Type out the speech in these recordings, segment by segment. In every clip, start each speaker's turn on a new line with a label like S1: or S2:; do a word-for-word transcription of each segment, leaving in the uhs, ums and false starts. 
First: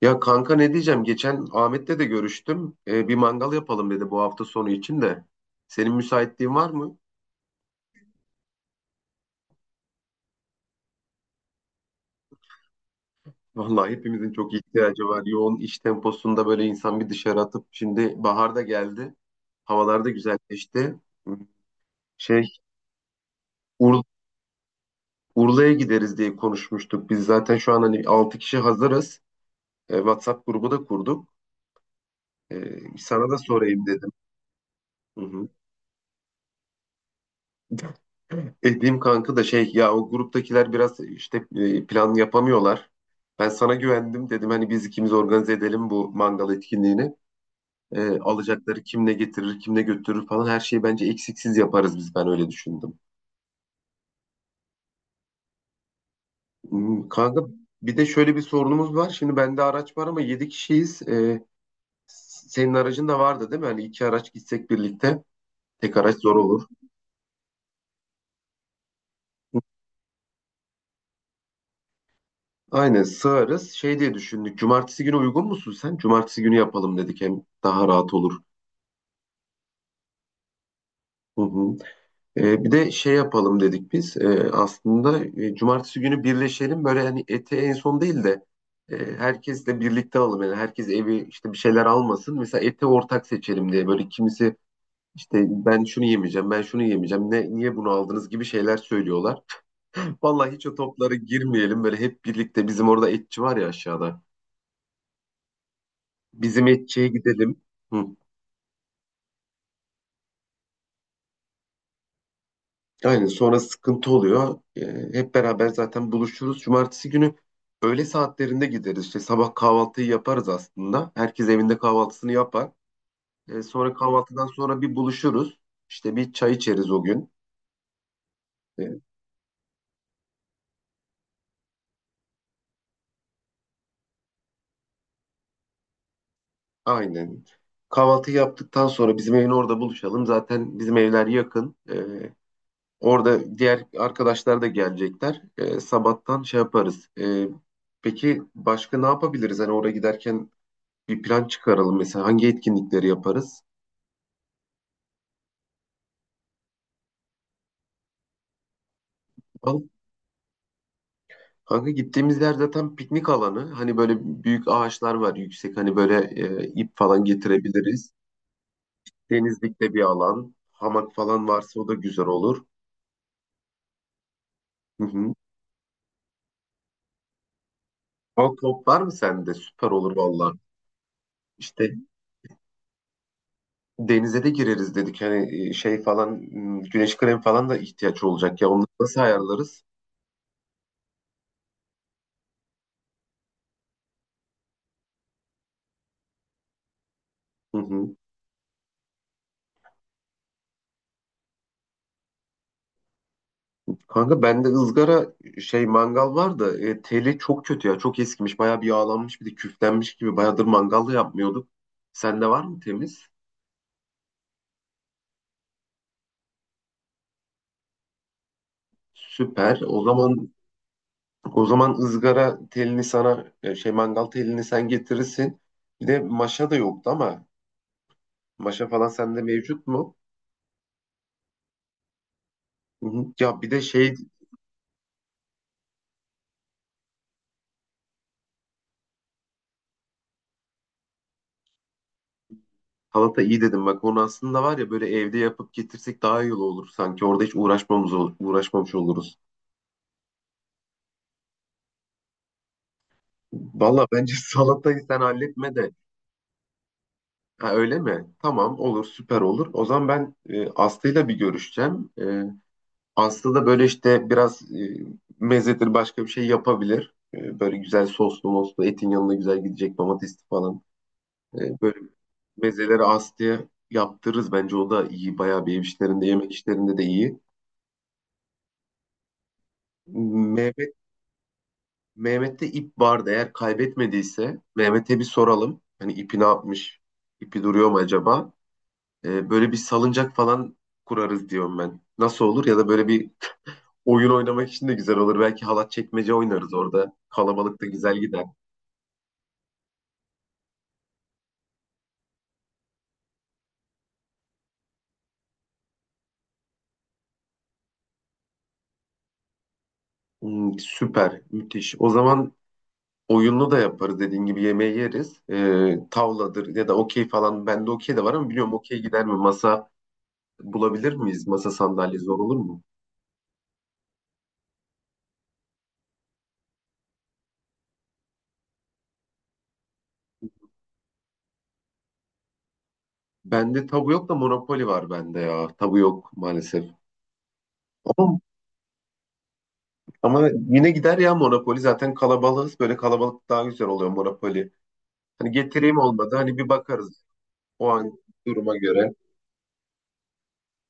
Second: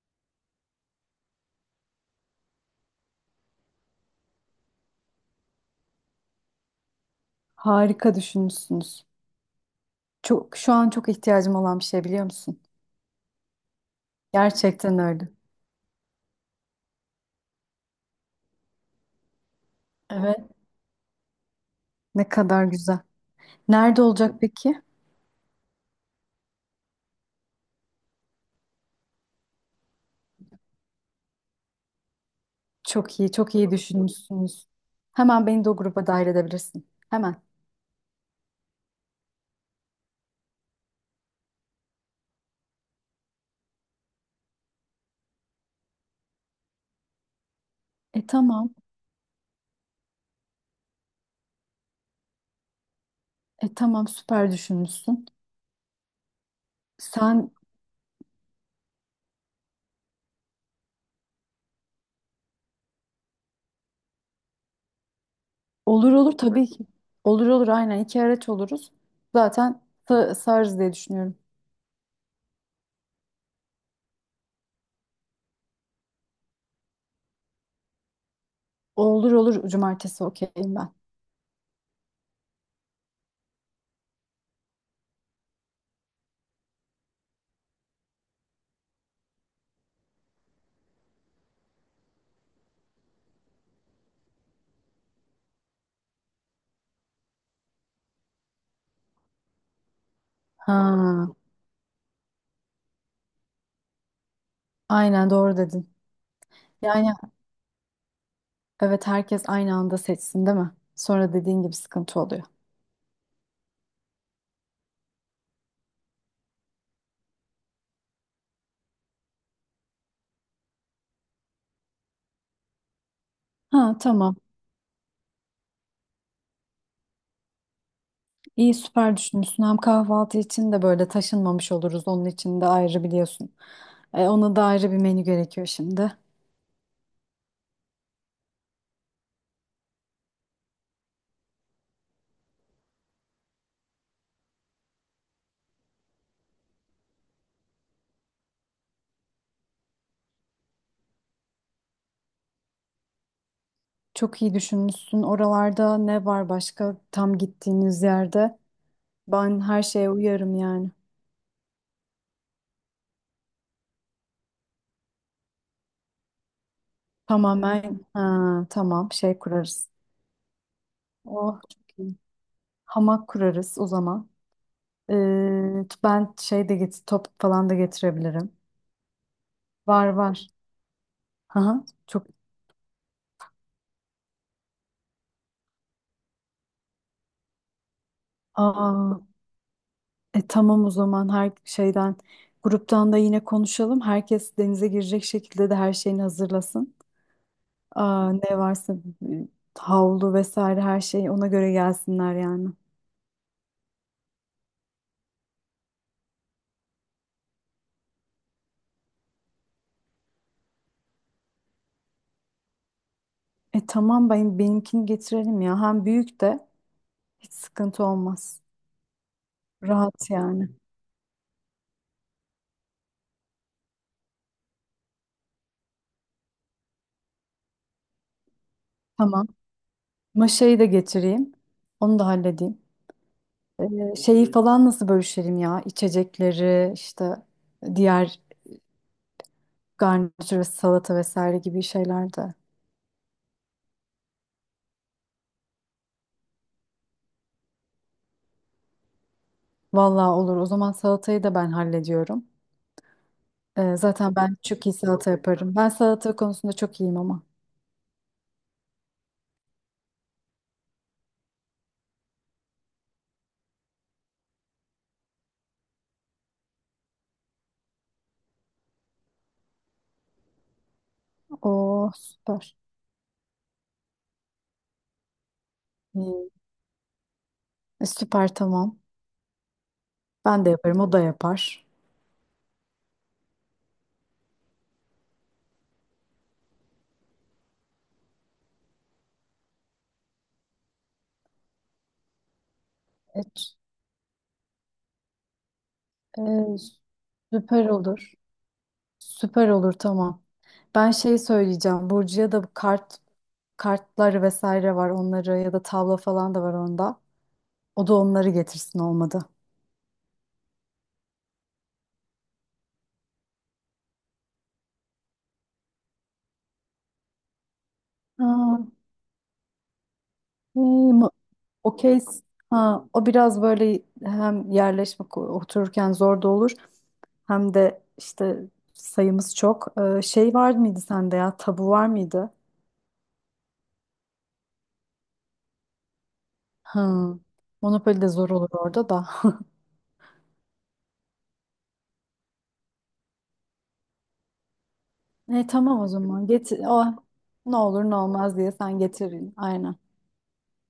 S1: Ya kanka ne diyeceğim? Geçen Ahmet'le de görüştüm. Ee, bir mangal yapalım dedi bu hafta sonu için de. Senin müsaitliğin var mı?
S2: Harika düşünmüşsünüz. Çok, şu an çok ihtiyacım olan bir şey biliyor musun?
S1: Vallahi hepimizin çok
S2: Gerçekten
S1: ihtiyacı var.
S2: öyle.
S1: Yoğun iş temposunda böyle insan bir dışarı atıp şimdi bahar da geldi. Havalar da
S2: Evet.
S1: güzelleşti.
S2: Ne
S1: Şey
S2: kadar güzel. Nerede
S1: Ur-
S2: olacak peki?
S1: Urla'ya gideriz diye konuşmuştuk. Biz zaten şu an hani altı kişi hazırız. Ee, WhatsApp grubu da kurduk. Ee,
S2: Çok
S1: sana
S2: iyi,
S1: da
S2: çok iyi
S1: sorayım dedim.
S2: düşünmüşsünüz.
S1: Hı
S2: Hemen
S1: hı.
S2: beni de o gruba dahil edebilirsin. Hemen.
S1: Dediğim kanka da şey ya o gruptakiler biraz işte e, plan yapamıyorlar. Ben sana güvendim dedim hani biz ikimiz organize edelim bu mangal etkinliğini. E,
S2: E tamam.
S1: alacakları kim ne getirir kim ne götürür falan her şeyi bence eksiksiz yaparız biz, ben öyle düşündüm.
S2: E tamam, süper düşünmüşsün.
S1: Hmm, Kanka,
S2: Sen
S1: bir de şöyle bir sorunumuz var. Şimdi bende araç var ama yedi kişiyiz. E, senin aracın da vardı değil mi? Hani iki araç gitsek birlikte, tek
S2: olur
S1: araç
S2: olur,
S1: zor olur.
S2: tabii ki. Olur olur, aynen iki araç oluruz. Zaten sa- sığarız diye düşünüyorum.
S1: Aynen sığarız. Şey diye düşündük. Cumartesi günü uygun musun sen? Cumartesi günü yapalım dedik. Hem daha rahat olur.
S2: Olur olur, cumartesi okeyim ben.
S1: Hı hı. Ee, bir de şey yapalım dedik biz. Ee, aslında e, cumartesi günü birleşelim. Böyle hani eti en son değil de e, herkesle birlikte alalım. Yani herkes evi işte bir şeyler almasın. Mesela eti ortak seçelim diye. Böyle kimisi işte ben şunu yemeyeceğim, ben şunu yemeyeceğim. Ne, niye bunu aldınız gibi şeyler söylüyorlar. Vallahi hiç o toplara
S2: Ha,
S1: girmeyelim. Böyle hep birlikte, bizim orada etçi var ya aşağıda.
S2: aynen doğru dedin.
S1: Bizim etçiye
S2: Yani
S1: gidelim. Hı.
S2: evet, herkes aynı anda seçsin değil mi? Sonra dediğin gibi sıkıntı oluyor.
S1: Aynen, sonra sıkıntı oluyor. Ee, hep beraber zaten buluşuruz. Cumartesi günü öğle saatlerinde gideriz. İşte sabah kahvaltıyı yaparız aslında. Herkes evinde kahvaltısını yapar. Ee,
S2: Ha,
S1: sonra
S2: tamam.
S1: kahvaltıdan sonra bir buluşuruz. İşte bir çay içeriz o gün.
S2: İyi,
S1: Ee,
S2: süper düşünmüşsün. Hem kahvaltı için de böyle taşınmamış oluruz. Onun için de ayrı biliyorsun. E, ona da ayrı bir menü gerekiyor şimdi.
S1: aynen. Kahvaltı yaptıktan sonra bizim evin orada buluşalım. Zaten bizim evler yakın. Ee, orada diğer arkadaşlar da gelecekler. Ee, sabahtan şey yaparız. Ee, peki başka ne yapabiliriz? Hani oraya giderken bir plan çıkaralım, mesela hangi etkinlikleri yaparız?
S2: Çok iyi düşünmüşsün. Oralarda ne var başka, tam gittiğiniz yerde? Ben her
S1: Al,
S2: şeye uyarım yani.
S1: kanka, gittiğimiz yer zaten piknik alanı. Hani böyle büyük ağaçlar var, yüksek, hani böyle e, ip falan
S2: Tamamen,
S1: getirebiliriz.
S2: ha, tamam, şey kurarız.
S1: Denizlikte bir alan. Hamak falan
S2: Oh,
S1: varsa o da
S2: çok iyi.
S1: güzel olur.
S2: Hamak kurarız o zaman.
S1: Hı hı.
S2: Ee, ben şey de get top falan da
S1: Al,
S2: getirebilirim.
S1: top var mı sende? Süper
S2: Var
S1: olur
S2: var.
S1: valla.
S2: Aha,
S1: İşte
S2: çok.
S1: denize de gireriz dedik. Hani e, şey falan, m, güneş kremi falan da ihtiyaç olacak ya. Onları nasıl
S2: Aa,
S1: ayarlarız?
S2: e, tamam, o zaman her şeyden gruptan da yine konuşalım. Herkes denize girecek şekilde de her şeyini hazırlasın.
S1: Hı hı.
S2: Aa, ne varsa e, havlu vesaire her şey ona göre gelsinler yani.
S1: Kanka, bende ızgara şey mangal var da e, teli çok kötü ya. Çok eskimiş. Bayağı bir yağlanmış, bir de küflenmiş gibi. Bayağıdır mangal da yapmıyorduk. Sende var mı temiz?
S2: E tamam, ben benimkini getirelim ya. Hem büyük de hiç sıkıntı olmaz.
S1: Süper. O
S2: Rahat
S1: zaman
S2: yani.
S1: o zaman ızgara telini sana, e, şey mangal telini sen getirirsin. Bir de maşa da yoktu ama maşa falan sende
S2: Tamam.
S1: mevcut mu?
S2: Maşayı da getireyim. Onu da halledeyim.
S1: Hı hı. Ya bir de şey,
S2: E, şeyi falan nasıl bölüşelim ya? İçecekleri işte, diğer garnitür ve salata vesaire gibi şeyler de.
S1: salata iyi dedim bak, onu aslında var ya, böyle evde yapıp getirsek daha iyi olur sanki. Orada hiç uğraşmamız olur, uğraşmamış oluruz.
S2: Vallahi olur. O zaman salatayı da ben hallediyorum. Ee,
S1: Valla bence
S2: zaten ben çok iyi
S1: salatayı sen
S2: salata
S1: halletme
S2: yaparım. Ben
S1: de.
S2: salata konusunda çok iyiyim ama.
S1: Ha, öyle mi? Tamam, olur, süper olur. O zaman ben, e, Aslı'yla bir görüşeceğim. E, Aslı da böyle işte biraz e, mezedir başka bir şey yapabilir. E, böyle güzel soslu moslu, etin yanına güzel gidecek, domatesli falan. E, böyle
S2: Oo, süper.
S1: mezeleri Aslı'ya yaptırırız. Bence o da iyi. Bayağı bir ev işlerinde,
S2: İyi.
S1: yemek işlerinde de iyi.
S2: E, süper, tamam. Ben de
S1: Mehmet
S2: yaparım. O da yapar.
S1: Mehmet'te ip vardı. Eğer kaybetmediyse Mehmet'e bir soralım. Hani ipi ne yapmış? İpi duruyor mu acaba? E, böyle bir salıncak falan kurarız diyorum ben. Nasıl olur? Ya da böyle bir
S2: Evet.
S1: oyun oynamak için de güzel olur. Belki halat çekmece
S2: E,
S1: oynarız orada. Kalabalık da
S2: Süper
S1: güzel
S2: olur.
S1: gider.
S2: Süper olur, tamam. Ben şey söyleyeceğim. Burcu'ya da bu kart kartları vesaire var, onları ya da tavla falan da var onda. O da onları getirsin olmadı.
S1: Hmm, süper, müthiş. O zaman oyunlu da yaparız, dediğin gibi yemeği yeriz. E, tavladır ya da okey falan. Bende okey de var ama biliyorum,
S2: Aa,
S1: okey gider mi? Masa bulabilir
S2: iyi.
S1: miyiz? Masa
S2: O
S1: sandalye zor
S2: case,
S1: olur mu?
S2: ha, o biraz böyle hem yerleşme ko- otururken zor da olur, hem de işte sayımız çok. Ee, şey var mıydı sende, ya tabu var mıydı?
S1: Bende tabu yok da Monopoly var bende ya. Tabu yok maalesef.
S2: Hı. Monopoly de
S1: Ama,
S2: zor olur orada da.
S1: ama yine gider ya Monopoly. Zaten kalabalığız. Böyle kalabalık daha güzel oluyor Monopoly. Hani
S2: E,
S1: getireyim,
S2: tamam, o
S1: olmadı
S2: zaman
S1: hani bir
S2: getir. O,
S1: bakarız
S2: ne
S1: o
S2: olur ne
S1: an
S2: olmaz diye
S1: duruma
S2: sen
S1: göre.
S2: getirin. Aynen,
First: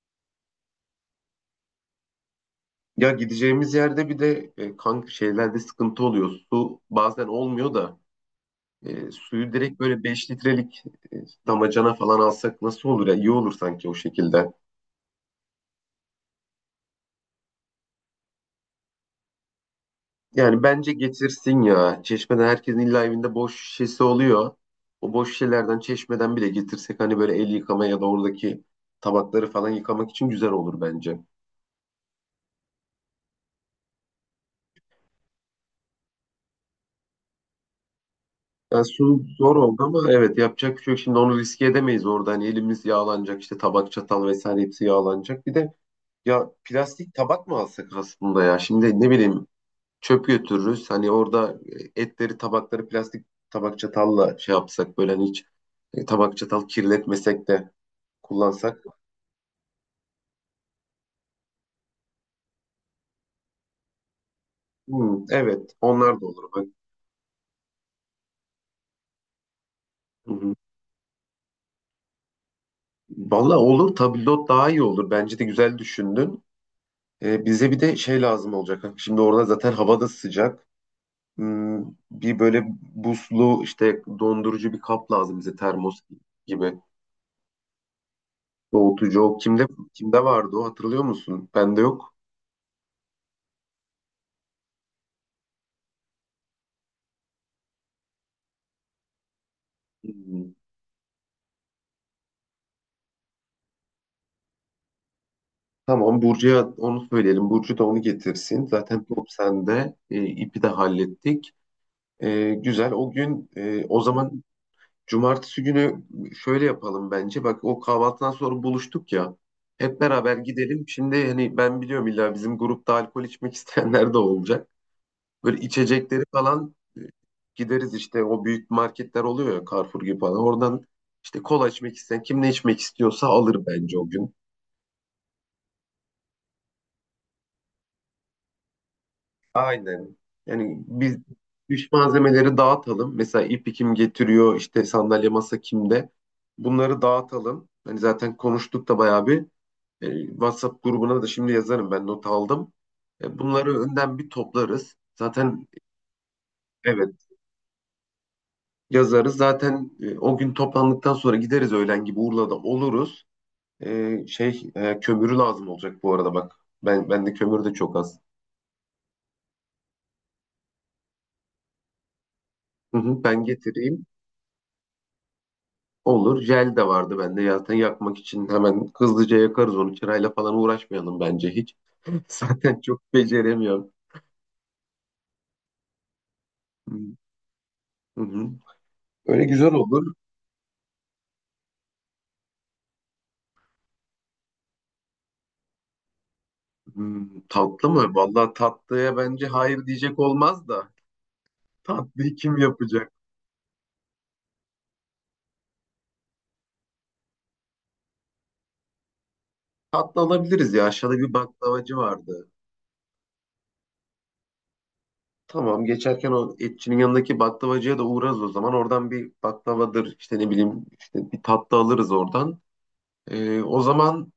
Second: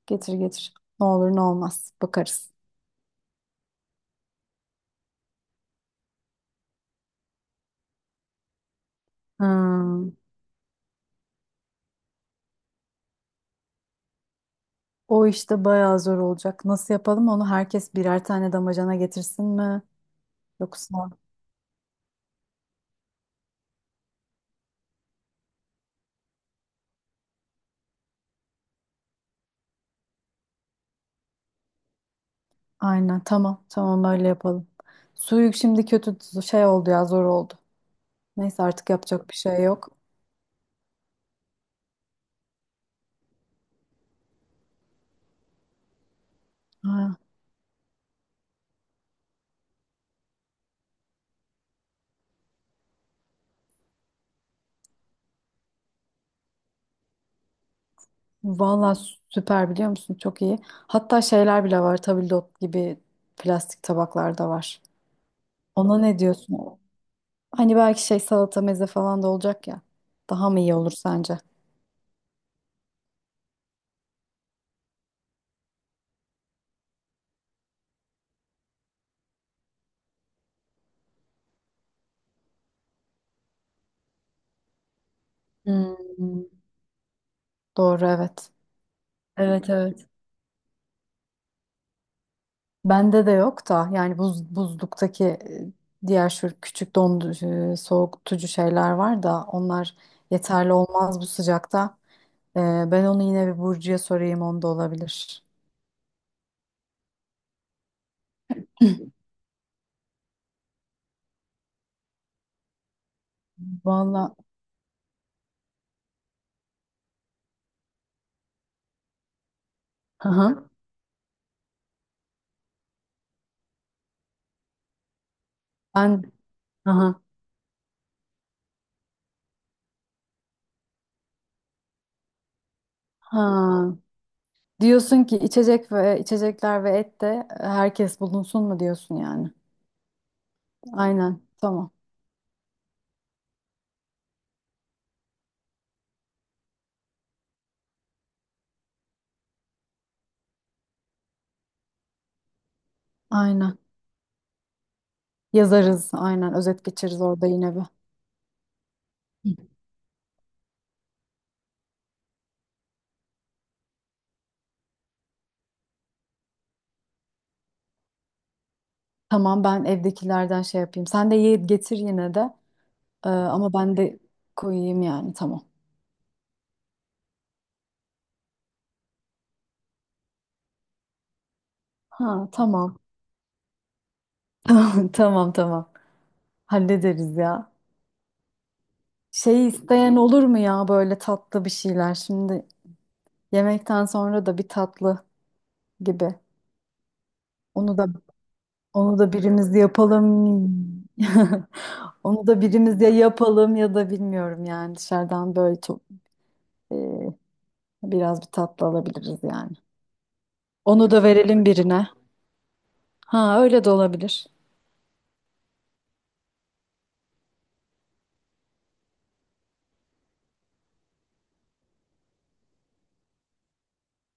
S2: getir getir. Ne olur ne olmaz bakarız.
S1: Ya gideceğimiz yerde bir de e, kanka, şeylerde sıkıntı oluyor. Su bazen olmuyor da e, suyu direkt böyle
S2: Hmm.
S1: beş litrelik e, damacana falan alsak nasıl olur ya? İyi olur sanki o şekilde.
S2: O işte bayağı zor olacak. Nasıl yapalım onu, herkes birer tane damacana getirsin mi?
S1: Yani bence
S2: Yoksa
S1: getirsin ya. Çeşmeden, herkesin illa evinde boş şişesi oluyor. O boş şişelerden çeşmeden bile getirsek, hani böyle el yıkama ya da oradaki tabakları falan yıkamak için güzel olur bence.
S2: aynen, tamam tamam, öyle yapalım. Suyuk şimdi kötü şey oldu ya, zor oldu. Neyse,
S1: Ya
S2: artık
S1: su
S2: yapacak bir
S1: zor
S2: şey
S1: oldu
S2: yok.
S1: ama evet, yapacak bir şey yok. Şimdi onu riske edemeyiz orada. Hani elimiz yağlanacak işte, tabak çatal vesaire hepsi yağlanacak. Bir de ya plastik
S2: Ha,
S1: tabak mı alsak aslında ya? Şimdi ne bileyim, çöp götürürüz. Hani orada e, etleri, tabakları plastik tabak çatalla şey yapsak, böyle hani hiç e, tabak çatal kirletmesek de kullansak.
S2: vallahi süper, biliyor musun, çok iyi. Hatta şeyler bile var, tabldot gibi plastik tabaklar da var.
S1: Hmm, evet,
S2: Ona ne
S1: onlar da olur.
S2: diyorsun?
S1: Bak.
S2: Hani belki şey, salata meze falan da olacak ya.
S1: Hı
S2: Daha
S1: hı.
S2: mı iyi olur sence?
S1: Vallahi olur, tabldot daha iyi olur. Bence de güzel düşündün. E, bize bir de şey lazım olacak. Şimdi orada zaten hava da sıcak. Hmm, bir böyle buzlu, işte dondurucu bir kap lazım bize,
S2: Hmm,
S1: termos gibi.
S2: doğru, evet.
S1: Soğutucu o kimde
S2: Evet evet.
S1: kimde vardı, o hatırlıyor musun? Bende yok.
S2: Bende de yok da, yani buz, buzluktaki e, diğer şu küçük dondurucu, e, soğutucu şeyler var da onlar
S1: Hmm.
S2: yeterli olmaz bu sıcakta. E, Ben onu yine bir Burcu'ya sorayım, onda olabilir.
S1: Tamam, Burcu'ya onu söyleyelim. Burcu da onu getirsin. Zaten top sende. E, ipi de hallettik. E, güzel. O gün, e, o
S2: Valla,
S1: zaman cumartesi günü şöyle yapalım bence. Bak, o kahvaltıdan sonra buluştuk ya. Hep
S2: hı
S1: beraber
S2: hı.
S1: gidelim. Şimdi hani ben biliyorum, illa bizim grupta alkol içmek isteyenler de olacak. Böyle içecekleri
S2: Ben,
S1: falan,
S2: hı
S1: e,
S2: hı.
S1: gideriz işte o büyük marketler oluyor ya, Carrefour gibi falan. Oradan işte kola içmek isteyen, kim ne içmek istiyorsa alır
S2: Ha.
S1: bence o gün.
S2: Diyorsun ki içecek ve içecekler ve et de herkes bulunsun mu diyorsun yani.
S1: Aynen. Yani biz
S2: Aynen, tamam,
S1: iş malzemeleri dağıtalım. Mesela ipi kim getiriyor, işte sandalye masa kimde. Bunları dağıtalım. Hani zaten konuştuk da bayağı bir. E, WhatsApp grubuna da şimdi yazarım, ben not aldım. E,
S2: aynen
S1: bunları önden bir toplarız. Zaten
S2: yazarız, aynen özet geçeriz
S1: evet,
S2: orada yine bir.
S1: yazarız. Zaten e, o gün toplandıktan sonra gideriz, öğlen gibi Urla'da oluruz. E, şey, e, kömürü lazım olacak bu arada bak. Ben bende kömür de çok az.
S2: Tamam, ben evdekilerden şey yapayım. Sen de ye- getir yine de.
S1: Hı hı,
S2: Ee,
S1: ben
S2: ama ben
S1: getireyim.
S2: de koyayım yani, tamam.
S1: Olur. Jel de vardı bende. Zaten yakmak için hemen hızlıca yakarız onu. Çırayla falan uğraşmayalım bence hiç.
S2: Ha,
S1: Zaten
S2: tamam.
S1: çok beceremiyorum.
S2: Tamam tamam.
S1: Hı
S2: Hallederiz ya.
S1: hı. Öyle
S2: Şey
S1: güzel olur.
S2: isteyen olur mu ya, böyle tatlı bir şeyler? Şimdi yemekten sonra da bir tatlı gibi.
S1: Hmm, tatlı
S2: Onu da
S1: mı? Vallahi tatlıya
S2: onu da
S1: bence
S2: birimiz
S1: hayır diyecek
S2: yapalım.
S1: olmaz da. Tatlıyı
S2: Onu
S1: kim
S2: da birimiz ya
S1: yapacak?
S2: yapalım, ya da bilmiyorum yani, dışarıdan böyle çok, e, biraz bir tatlı alabiliriz yani.
S1: Tatlı alabiliriz ya.
S2: Onu
S1: Aşağıda
S2: da
S1: bir
S2: verelim
S1: baklavacı
S2: birine.
S1: vardı.
S2: Ha, öyle de olabilir.
S1: Tamam, geçerken o etçinin yanındaki baklavacıya da uğrarız o zaman. Oradan bir baklavadır işte, ne bileyim işte, bir tatlı alırız oradan. Ee, o zaman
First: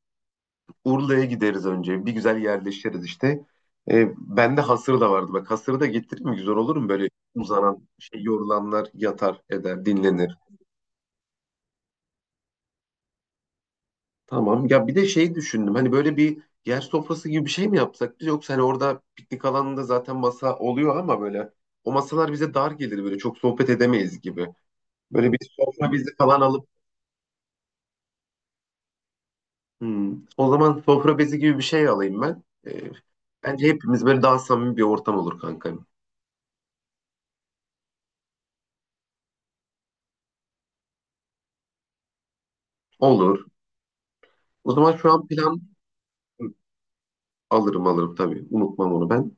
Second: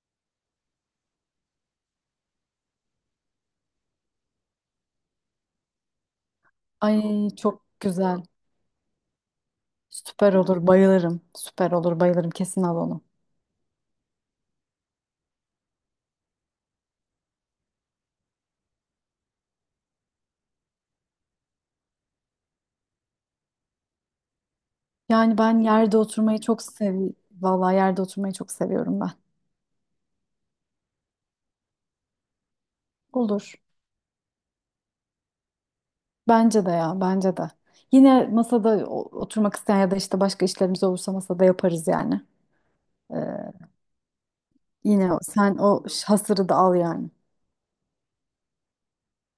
S1: Urla'ya gideriz önce. Bir güzel yerleşiriz işte. Ee, bende hasır da vardı. Bak, hasırı da getireyim mi? Güzel olur mu? Böyle
S2: Ay, çok
S1: uzanan şey,
S2: güzel.
S1: yorulanlar yatar eder,
S2: Süper
S1: dinlenir.
S2: olur, bayılırım. Süper olur, bayılırım. Kesin al onu.
S1: Tamam ya, bir de şey düşündüm. Hani böyle bir yer sofrası gibi bir şey mi yapsak biz? Yoksa hani orada piknik alanında zaten masa oluyor ama böyle o masalar bize dar gelir, böyle çok sohbet edemeyiz gibi. Böyle
S2: Yani
S1: bir
S2: ben
S1: sofra
S2: yerde
S1: bezi
S2: oturmayı
S1: falan
S2: çok
S1: alıp,
S2: seviyorum. Vallahi yerde oturmayı çok seviyorum ben.
S1: hmm. O zaman sofra bezi gibi bir şey alayım ben. Ee,
S2: Olur.
S1: bence hepimiz böyle daha samimi bir ortam olur kanka.
S2: Bence de ya, bence de. Yine masada o- oturmak isteyen ya da işte başka işlerimiz olursa masada yaparız yani. Ee,
S1: Olur. O zaman şu
S2: Yine o-
S1: an
S2: sen
S1: plan,
S2: o ş-
S1: hı,
S2: hasırı da al yani.
S1: alırım alırım tabii. Unutmam onu ben.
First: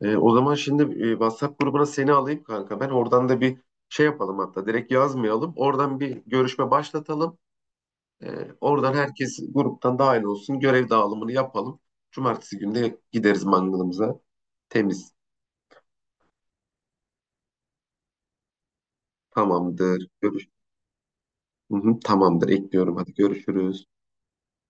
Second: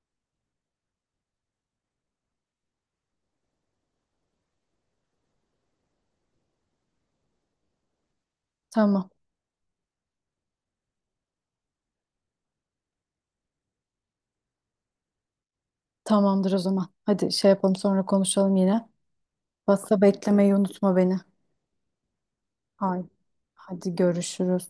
S1: Ee, o zaman şimdi e, WhatsApp grubuna seni alayım kanka. Ben oradan da bir şey yapalım hatta. Direkt yazmayalım. Oradan bir görüşme başlatalım. Ee, oradan
S2: Tamam,
S1: herkes gruptan dahil olsun. Görev dağılımını yapalım. Cumartesi günde gideriz mangalımıza. Temiz.
S2: tamamdır o zaman. Hadi şey yapalım, sonra konuşalım yine. Basta
S1: Tamamdır. Görüşürüz.
S2: beklemeyi unutma beni.
S1: Hı hı, tamamdır, ekliyorum.
S2: Haydi,
S1: Hadi görüşürüz.
S2: hadi görüşürüz.